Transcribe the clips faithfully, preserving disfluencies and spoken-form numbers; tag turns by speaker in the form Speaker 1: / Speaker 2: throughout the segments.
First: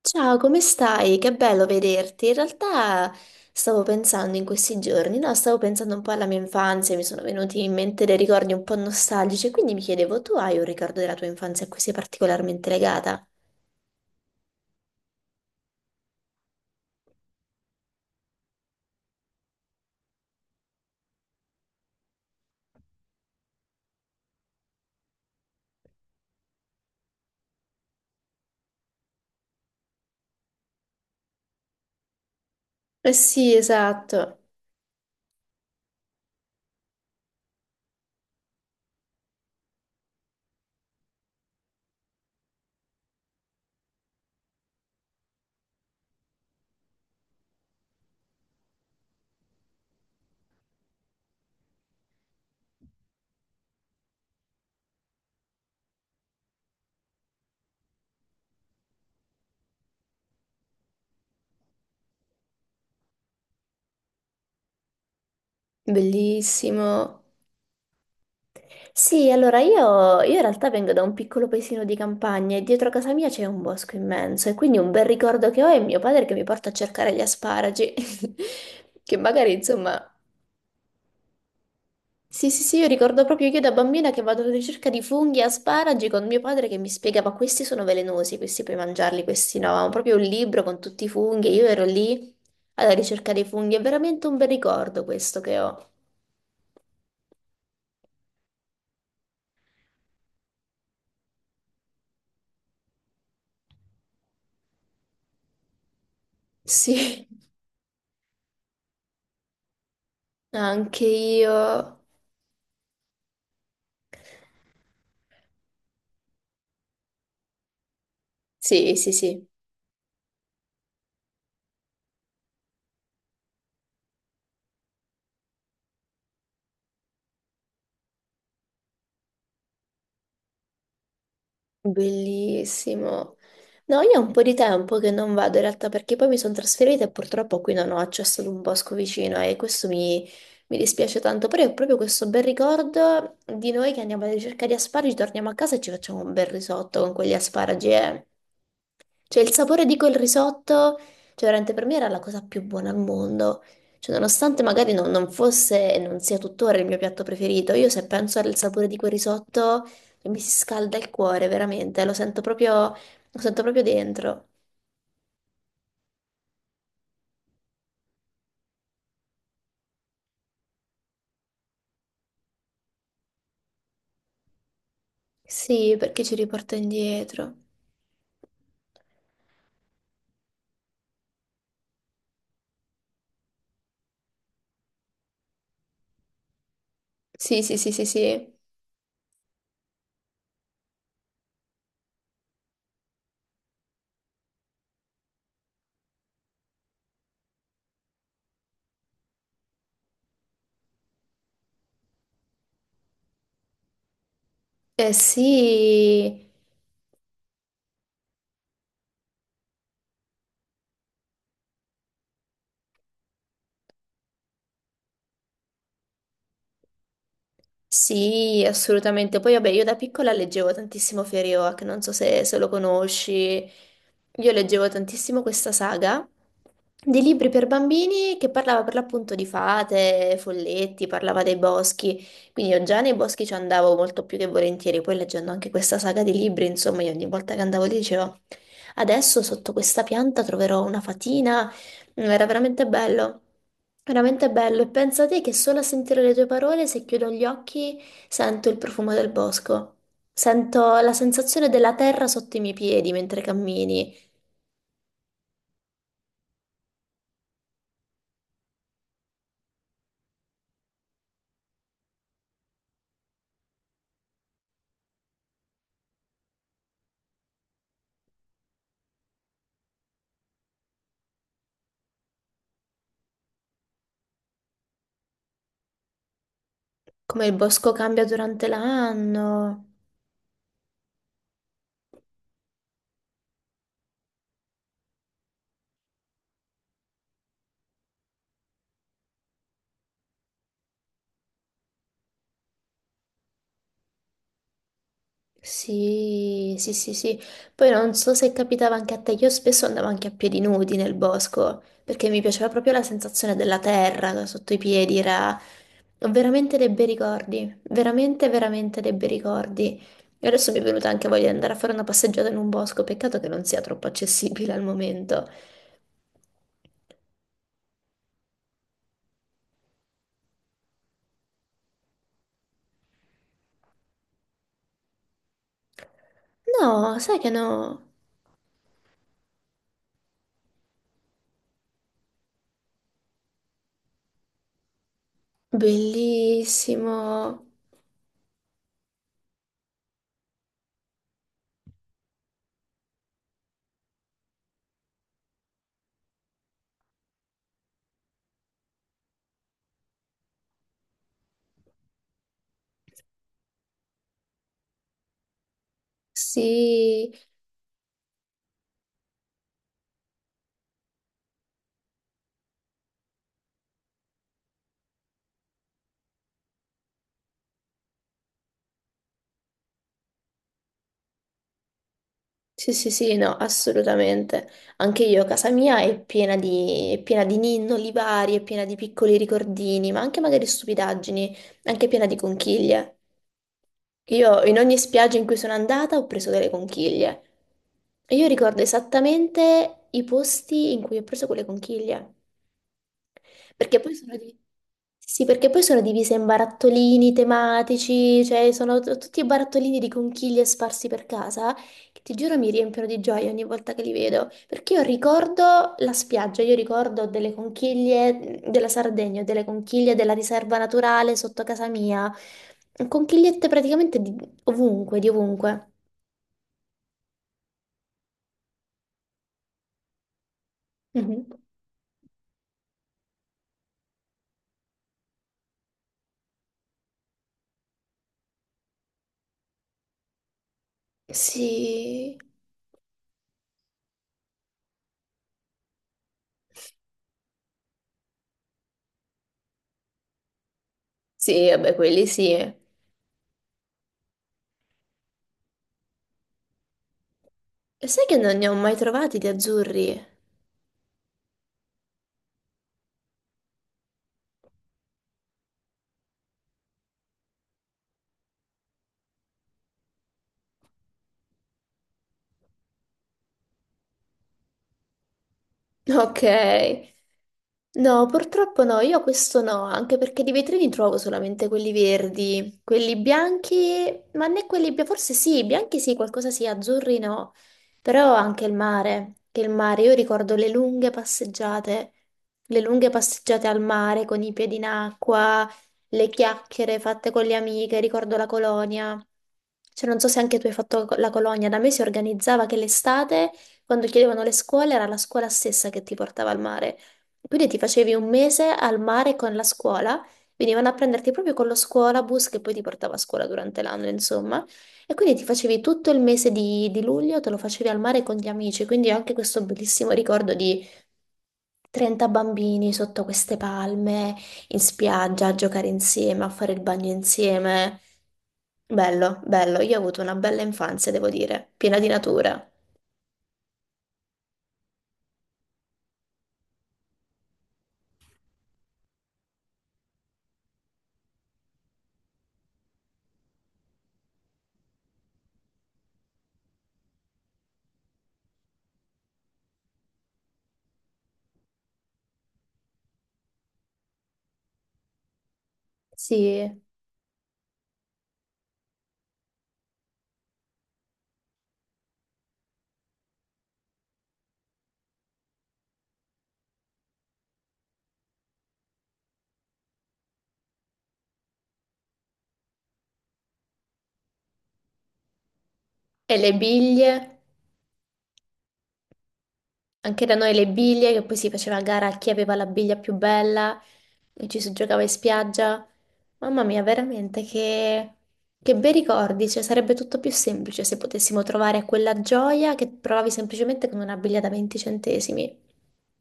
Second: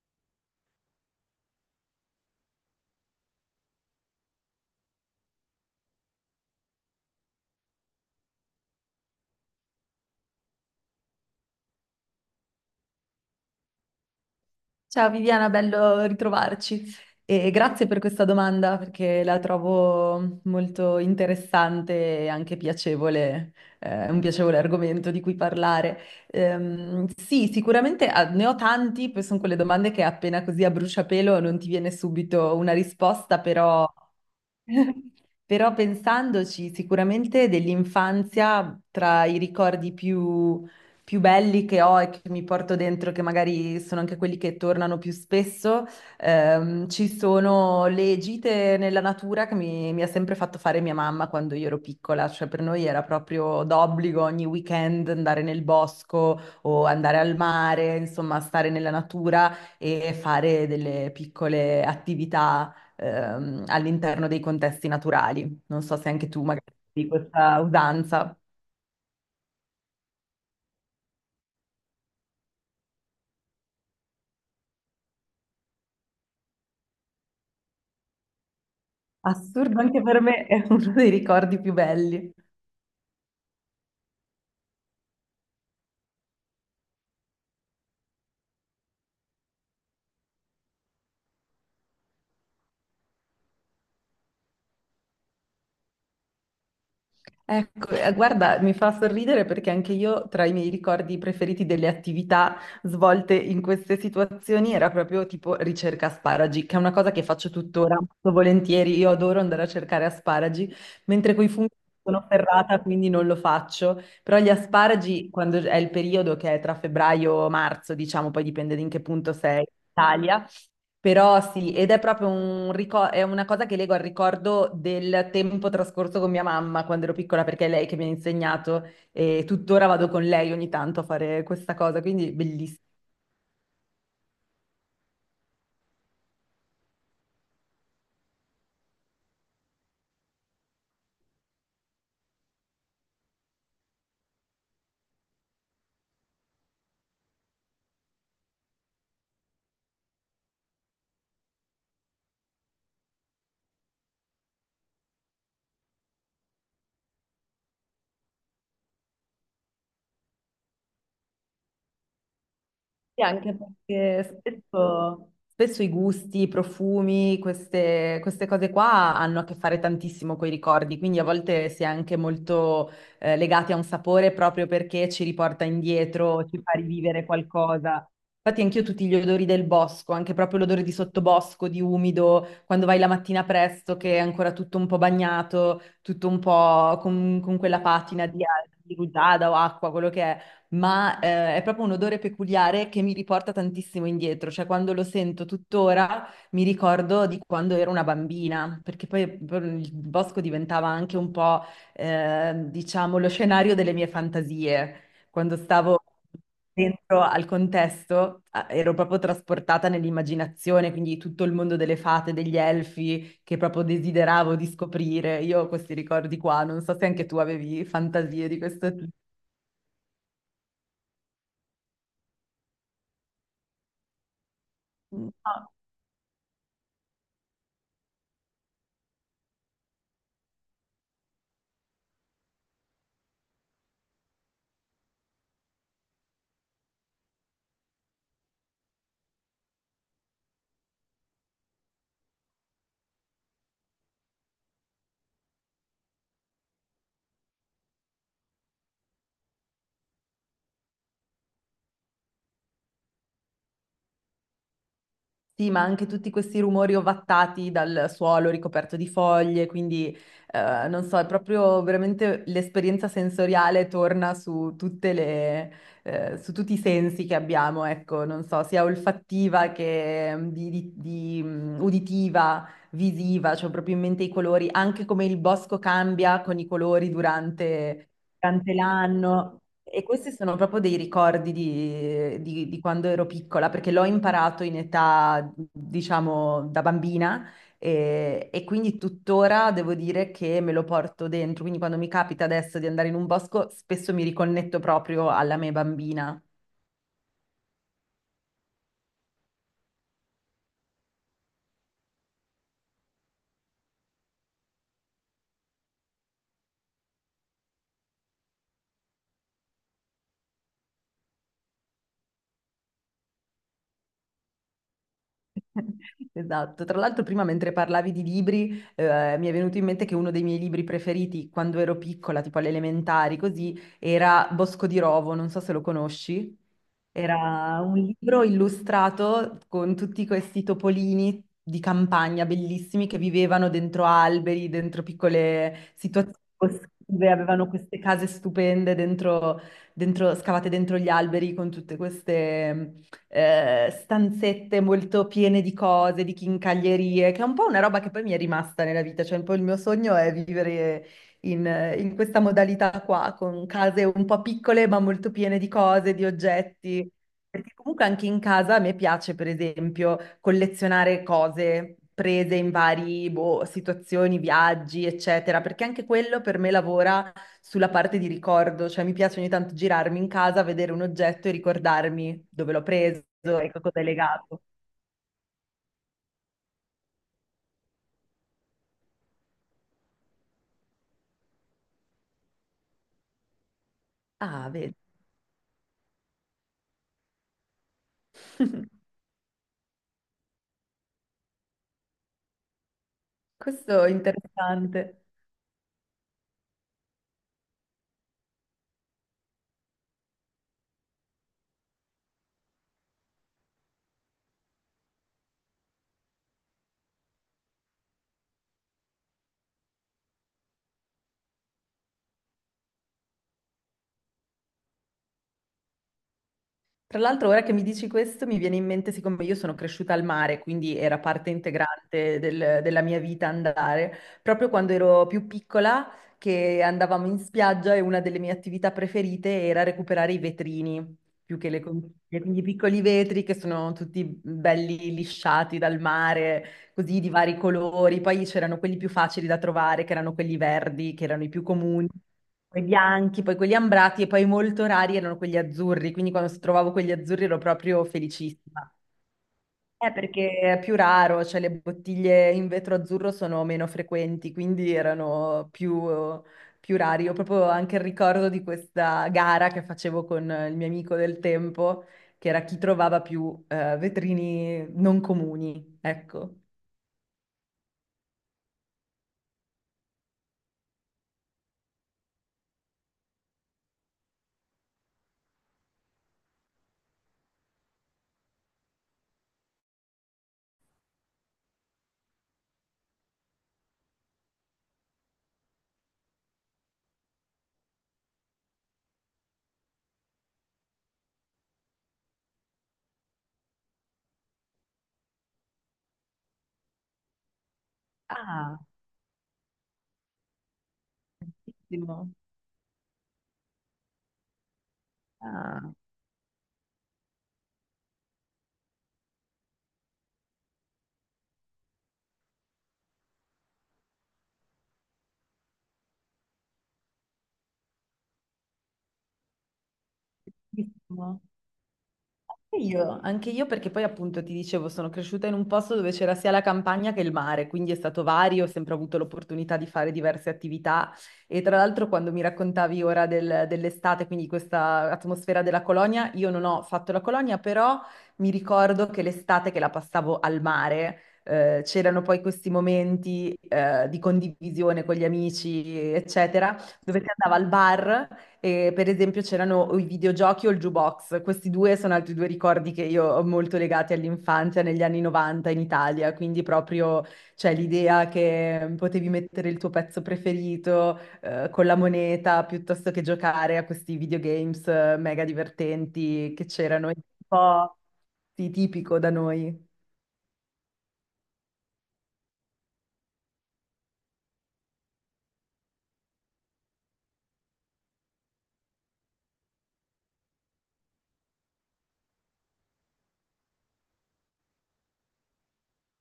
Speaker 1: Ciao, come stai? Che bello vederti. In realtà stavo pensando in questi giorni, no, stavo pensando un po' alla mia infanzia, mi sono venuti in mente dei ricordi un po' nostalgici, quindi mi chiedevo, tu hai un ricordo della tua infanzia a cui sei particolarmente legata?
Speaker 2: Ciao Viviana, bello ritrovarci e grazie per questa domanda perché la trovo molto interessante e anche piacevole, eh, un piacevole argomento di cui parlare. Ehm, sì, sicuramente ah, ne ho tanti, poi sono quelle domande che appena così a bruciapelo non ti viene subito una
Speaker 1: Eh
Speaker 2: risposta,
Speaker 1: sì,
Speaker 2: però
Speaker 1: esatto.
Speaker 2: però pensandoci, sicuramente dell'infanzia, tra i ricordi più, più belli che ho e che mi porto dentro, che magari sono anche quelli che tornano più spesso, ehm, ci sono le gite nella natura che mi, mi ha sempre fatto fare mia mamma quando io ero piccola. Cioè per noi era proprio d'obbligo ogni weekend andare nel bosco o andare al mare, insomma, stare nella natura e fare delle piccole attività ehm, all'interno dei contesti naturali. Non so se anche tu magari di
Speaker 1: Bellissimo.
Speaker 2: questa usanza.
Speaker 1: Sì, allora io, io in realtà vengo da un piccolo paesino di campagna e dietro casa mia c'è un bosco immenso e quindi un bel ricordo che ho è mio padre che mi porta a cercare gli asparagi, che magari
Speaker 2: Assurdo anche
Speaker 1: insomma
Speaker 2: per me, è uno dei ricordi più belli.
Speaker 1: sì, sì, sì, io ricordo proprio io da bambina che vado alla ricerca di funghi e asparagi con mio padre che mi spiegava questi sono velenosi, questi puoi mangiarli, questi no. Avevamo proprio un libro con tutti i funghi e io ero lì alla ricerca dei funghi. È veramente un bel ricordo questo che ho.
Speaker 2: Ecco, eh, guarda, mi fa sorridere perché anche io tra i miei ricordi preferiti delle attività svolte in queste situazioni era proprio tipo ricerca asparagi, che è una cosa che
Speaker 1: Sì,
Speaker 2: faccio tuttora molto volentieri. Io adoro andare a cercare asparagi,
Speaker 1: anche
Speaker 2: mentre coi funghi
Speaker 1: io.
Speaker 2: sono ferrata, quindi non lo faccio. Però gli asparagi, quando è il periodo che è tra febbraio e marzo, diciamo, poi dipende da in
Speaker 1: Sì,
Speaker 2: che
Speaker 1: sì,
Speaker 2: punto
Speaker 1: sì.
Speaker 2: sei in Italia, però sì, ed è proprio un ricor- è una cosa che leggo al ricordo del tempo trascorso con mia mamma quando ero piccola, perché è lei che mi ha insegnato e tuttora vado con lei ogni tanto a fare questa cosa, quindi bellissimo.
Speaker 1: Bellissimo. No, io ho un po' di tempo che non vado in realtà perché poi mi sono trasferita e purtroppo qui non ho accesso ad un bosco vicino e questo mi, mi dispiace tanto, però è proprio questo bel ricordo di noi che andiamo alla ricerca di asparagi, torniamo a casa e ci facciamo un bel risotto con quegli asparagi. Eh. Cioè, il sapore di quel risotto, cioè, veramente per me era la cosa più buona al mondo. Cioè, nonostante magari non, non fosse e non sia tuttora il mio piatto preferito, io se penso al sapore di quel risotto, cioè, mi si scalda il cuore, veramente, lo sento proprio,
Speaker 2: Sì,
Speaker 1: lo
Speaker 2: anche
Speaker 1: sento proprio
Speaker 2: perché
Speaker 1: dentro.
Speaker 2: spesso, spesso i gusti, i profumi, queste, queste cose qua hanno a che fare tantissimo con i ricordi, quindi a volte si è anche molto eh, legati a un sapore proprio perché ci riporta
Speaker 1: Sì, perché ci
Speaker 2: indietro, ci fa
Speaker 1: riporta
Speaker 2: rivivere
Speaker 1: indietro.
Speaker 2: qualcosa. Infatti anch'io tutti gli odori del bosco, anche proprio l'odore di sottobosco, di umido, quando vai la mattina presto che è ancora tutto un po' bagnato, tutto un po' con, con
Speaker 1: Sì, sì,
Speaker 2: quella
Speaker 1: sì, sì,
Speaker 2: patina di,
Speaker 1: sì.
Speaker 2: di rugiada o acqua, quello che è ma eh, è proprio un odore peculiare che mi riporta tantissimo indietro, cioè quando lo sento tuttora mi ricordo di quando ero una bambina, perché poi il bosco diventava anche un po', eh, diciamo, lo scenario delle mie fantasie.
Speaker 1: Eh
Speaker 2: Quando stavo
Speaker 1: sì.
Speaker 2: dentro al contesto eh, ero proprio trasportata nell'immaginazione, quindi tutto il mondo delle fate, degli elfi, che proprio desideravo di scoprire. Io ho questi ricordi qua, non so se anche tu avevi fantasie di
Speaker 1: Sì,
Speaker 2: questo tipo.
Speaker 1: assolutamente. Poi, vabbè, io da piccola leggevo tantissimo Feriwak, non so se, se lo conosci. Io leggevo
Speaker 2: No.
Speaker 1: tantissimo questa saga di libri per bambini che parlava per l'appunto di fate, folletti, parlava dei boschi. Quindi io già nei boschi ci andavo molto più che volentieri. Poi leggendo anche questa saga di libri, insomma, io ogni volta che andavo lì dicevo, adesso sotto questa pianta troverò una fatina. Mm. Era veramente bello, veramente bello. E pensa te che solo a sentire le tue parole, se chiudo gli occhi, sento il profumo del bosco. Sento la sensazione della terra sotto i miei piedi mentre cammini,
Speaker 2: Sì, ma anche tutti questi rumori ovattati dal suolo ricoperto di foglie, quindi eh, non so, è proprio veramente l'esperienza sensoriale torna su tutte le, eh, su tutti i sensi che abbiamo, ecco, non so, sia olfattiva che mm, di, di- di, mm, uditiva, visiva, cioè proprio in mente i colori, anche come il bosco cambia con i colori
Speaker 1: come il bosco
Speaker 2: durante
Speaker 1: cambia durante
Speaker 2: durante l'anno.
Speaker 1: l'anno.
Speaker 2: E questi sono proprio dei ricordi di, di- di quando ero piccola, perché l'ho imparato in età, diciamo, da bambina e, e quindi tuttora devo dire che me lo porto dentro. Quindi quando mi capita adesso di andare in un bosco, spesso mi riconnetto proprio alla me bambina.
Speaker 1: Sì, sì, sì, sì. Poi non so se capitava anche a te, io spesso andavo anche a piedi nudi nel bosco, perché mi piaceva proprio la sensazione della terra sotto i piedi. Ho veramente dei bei ricordi, veramente, veramente dei bei ricordi. E adesso mi è venuta anche voglia di andare a fare una passeggiata in un bosco, peccato che non sia troppo accessibile al momento.
Speaker 2: Esatto. Tra l'altro, prima mentre parlavi di libri, eh, mi è venuto in mente che uno dei miei libri preferiti quando ero piccola, tipo alle elementari, così, era Bosco di Rovo, non so se lo conosci.
Speaker 1: No, sai che
Speaker 2: Era un
Speaker 1: no?
Speaker 2: libro illustrato con tutti questi topolini di campagna bellissimi che vivevano dentro alberi, dentro piccole situazioni
Speaker 1: Bellissimo.
Speaker 2: boschive, avevano queste case stupende dentro, dentro- scavate dentro gli alberi con tutte queste eh, stanzette molto piene di cose, di chincaglierie, che è un po' una roba che poi mi è rimasta nella vita, cioè un po' il mio sogno è vivere in, eh, in questa modalità qua, con case un po' piccole ma molto piene di cose, di oggetti.
Speaker 1: Sì,
Speaker 2: Perché comunque anche in casa a me piace, per esempio, collezionare cose prese in vari, boh, situazioni, viaggi, eccetera, perché anche quello per me lavora sulla parte di ricordo, cioè mi piace ogni tanto girarmi in casa, vedere un oggetto e ricordarmi dove l'ho
Speaker 1: sì, sì,
Speaker 2: preso
Speaker 1: sì, no,
Speaker 2: e a cosa è legato.
Speaker 1: assolutamente. Anche io, casa mia è piena di, è piena di ninnoli vari, è piena di piccoli ricordini, ma anche magari stupidaggini, anche piena di conchiglie. Io
Speaker 2: Ah,
Speaker 1: in
Speaker 2: vedi.
Speaker 1: ogni spiaggia in cui sono andata ho preso delle conchiglie. E io ricordo esattamente i posti in cui ho preso quelle conchiglie. Perché
Speaker 2: Questo è
Speaker 1: poi sono di...
Speaker 2: interessante.
Speaker 1: Sì, sì, perché poi sono divise in barattolini tematici, cioè sono t- tutti barattolini di conchiglie sparsi per casa, che ti giuro mi riempiono di gioia ogni volta che li vedo, perché io ricordo la spiaggia, io ricordo delle conchiglie mhmm, della Sardegna, delle conchiglie della riserva naturale sotto casa mia, conchigliette praticamente di ovunque, di ovunque.
Speaker 2: Tra l'altro, ora che mi dici questo, mi viene in mente, siccome io sono cresciuta al mare, quindi era
Speaker 1: Mhm.
Speaker 2: parte integrante del- della mia vita andare, proprio quando ero più piccola, che andavamo in spiaggia e una delle mie attività preferite era recuperare i vetrini, più che le
Speaker 1: Sì,
Speaker 2: conchiglie, quindi i piccoli vetri che sono tutti belli lisciati dal mare, così di vari colori. Poi c'erano quelli più facili da trovare, che erano quelli verdi, che erano i più
Speaker 1: sì, vabbè,
Speaker 2: comuni
Speaker 1: quelli sì. E
Speaker 2: poi bianchi, poi quelli ambrati e poi molto rari erano quelli azzurri, quindi quando trovavo quelli azzurri ero proprio
Speaker 1: sai che non ne ho
Speaker 2: felicissima.
Speaker 1: mai trovati di
Speaker 2: Eh,
Speaker 1: azzurri?
Speaker 2: perché è più raro, cioè le bottiglie in vetro azzurro sono meno frequenti, quindi erano più, più rari. Ho proprio anche il ricordo di questa gara che facevo con il mio amico del tempo, che era chi trovava più eh, vetrini non comuni, ecco.
Speaker 1: Ok. No, purtroppo no, io questo no, anche perché di vetrini trovo solamente quelli verdi, quelli bianchi, ma né quelli bia- forse sì, bianchi sì, qualcosa sì, azzurri no, però anche il mare, che il mare, io ricordo le lunghe passeggiate, le lunghe passeggiate al mare con i piedi in acqua, le chiacchiere fatte con le amiche, ricordo la colonia. Cioè, non so se anche tu hai fatto la colonia, da me si organizzava che l'estate quando chiedevano le scuole, era la scuola stessa che ti portava al mare. Quindi ti facevi un mese
Speaker 2: Ah,
Speaker 1: al mare con la scuola, venivano a prenderti proprio con lo
Speaker 2: bellissimo.
Speaker 1: scuolabus che poi ti portava a scuola durante l'anno, insomma. E quindi ti facevi
Speaker 2: Ah,
Speaker 1: tutto il mese di, di luglio, te lo facevi al mare con gli amici. Quindi ho anche questo bellissimo ricordo di trenta bambini sotto queste palme, in spiaggia, a giocare insieme, a fare il bagno insieme. Bello, bello. Io ho avuto una bella infanzia, devo
Speaker 2: bellissimo.
Speaker 1: dire, piena di natura.
Speaker 2: Sì, Io, anche io perché poi appunto ti dicevo, sono cresciuta in un posto dove c'era sia la campagna che il mare, quindi è stato vario, ho sempre avuto l'opportunità di fare diverse attività e tra l'altro quando mi raccontavi ora del- dell'estate, quindi questa atmosfera della colonia, io non ho fatto la colonia, però mi ricordo che l'estate che la passavo al mare, eh, c'erano poi questi momenti, eh, di condivisione con gli amici,
Speaker 1: Sì.
Speaker 2: eccetera dove si andava al bar e, per esempio c'erano o i videogiochi o il jukebox, questi due sono altri due ricordi che io ho molto legati all'infanzia negli anni novanta in Italia, quindi proprio cioè, l'idea che potevi mettere il tuo pezzo preferito eh, con la moneta piuttosto che giocare a questi videogames eh, mega
Speaker 1: E le
Speaker 2: divertenti che c'erano, è
Speaker 1: biglie,
Speaker 2: un po' sì, tipico da noi.
Speaker 1: anche da noi le biglie, che poi si faceva a gara a chi aveva la biglia più bella e ci si giocava in spiaggia. Mamma mia, veramente che, che bei ricordi, cioè sarebbe tutto più semplice se potessimo trovare quella gioia che provavi semplicemente con una biglia da venti centesimi.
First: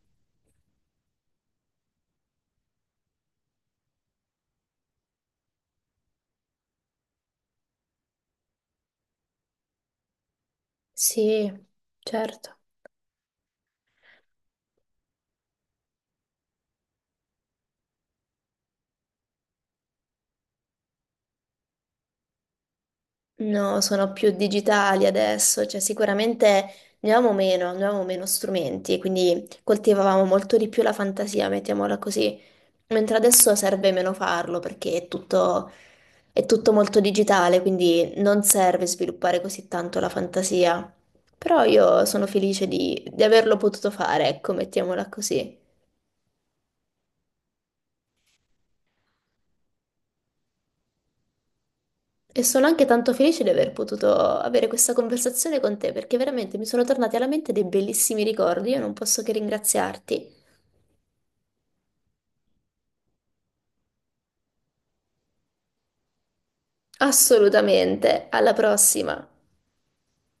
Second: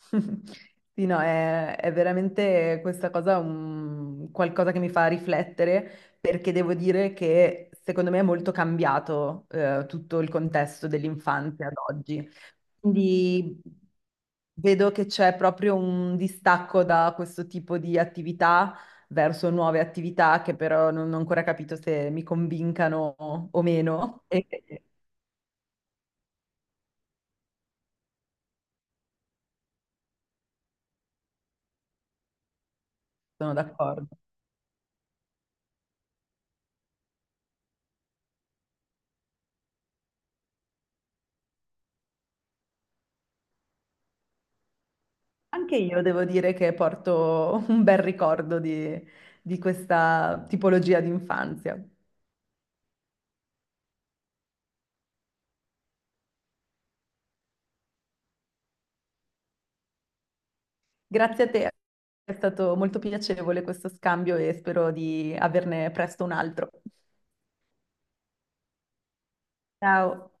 Speaker 2: Sì, no, è, è veramente questa cosa un, qualcosa che mi fa riflettere perché devo dire che secondo me è molto cambiato eh, tutto il contesto
Speaker 1: Sì,
Speaker 2: dell'infanzia ad oggi.
Speaker 1: certo.
Speaker 2: Quindi vedo che c'è proprio un distacco da questo tipo di attività verso nuove attività che però non ho ancora capito se mi convincano o
Speaker 1: No, sono
Speaker 2: meno
Speaker 1: più
Speaker 2: e
Speaker 1: digitali adesso, cioè sicuramente ne avevamo meno, ne avevamo meno strumenti, quindi coltivavamo molto di più la fantasia, mettiamola così. Mentre
Speaker 2: sono
Speaker 1: adesso serve
Speaker 2: d'accordo.
Speaker 1: meno farlo perché è tutto, è tutto molto digitale, quindi non serve sviluppare così tanto la fantasia. Però io sono felice di, di averlo potuto fare, ecco, mettiamola così.
Speaker 2: Anche io devo dire che porto un bel ricordo di, di questa tipologia di infanzia.
Speaker 1: E sono anche tanto felice di aver potuto avere questa conversazione con te, perché veramente mi sono tornati alla mente dei bellissimi ricordi. Io non posso che ringraziarti.
Speaker 2: Grazie a te, è stato molto piacevole questo scambio e spero di averne presto un altro.
Speaker 1: Assolutamente. Alla prossima.
Speaker 2: Ciao.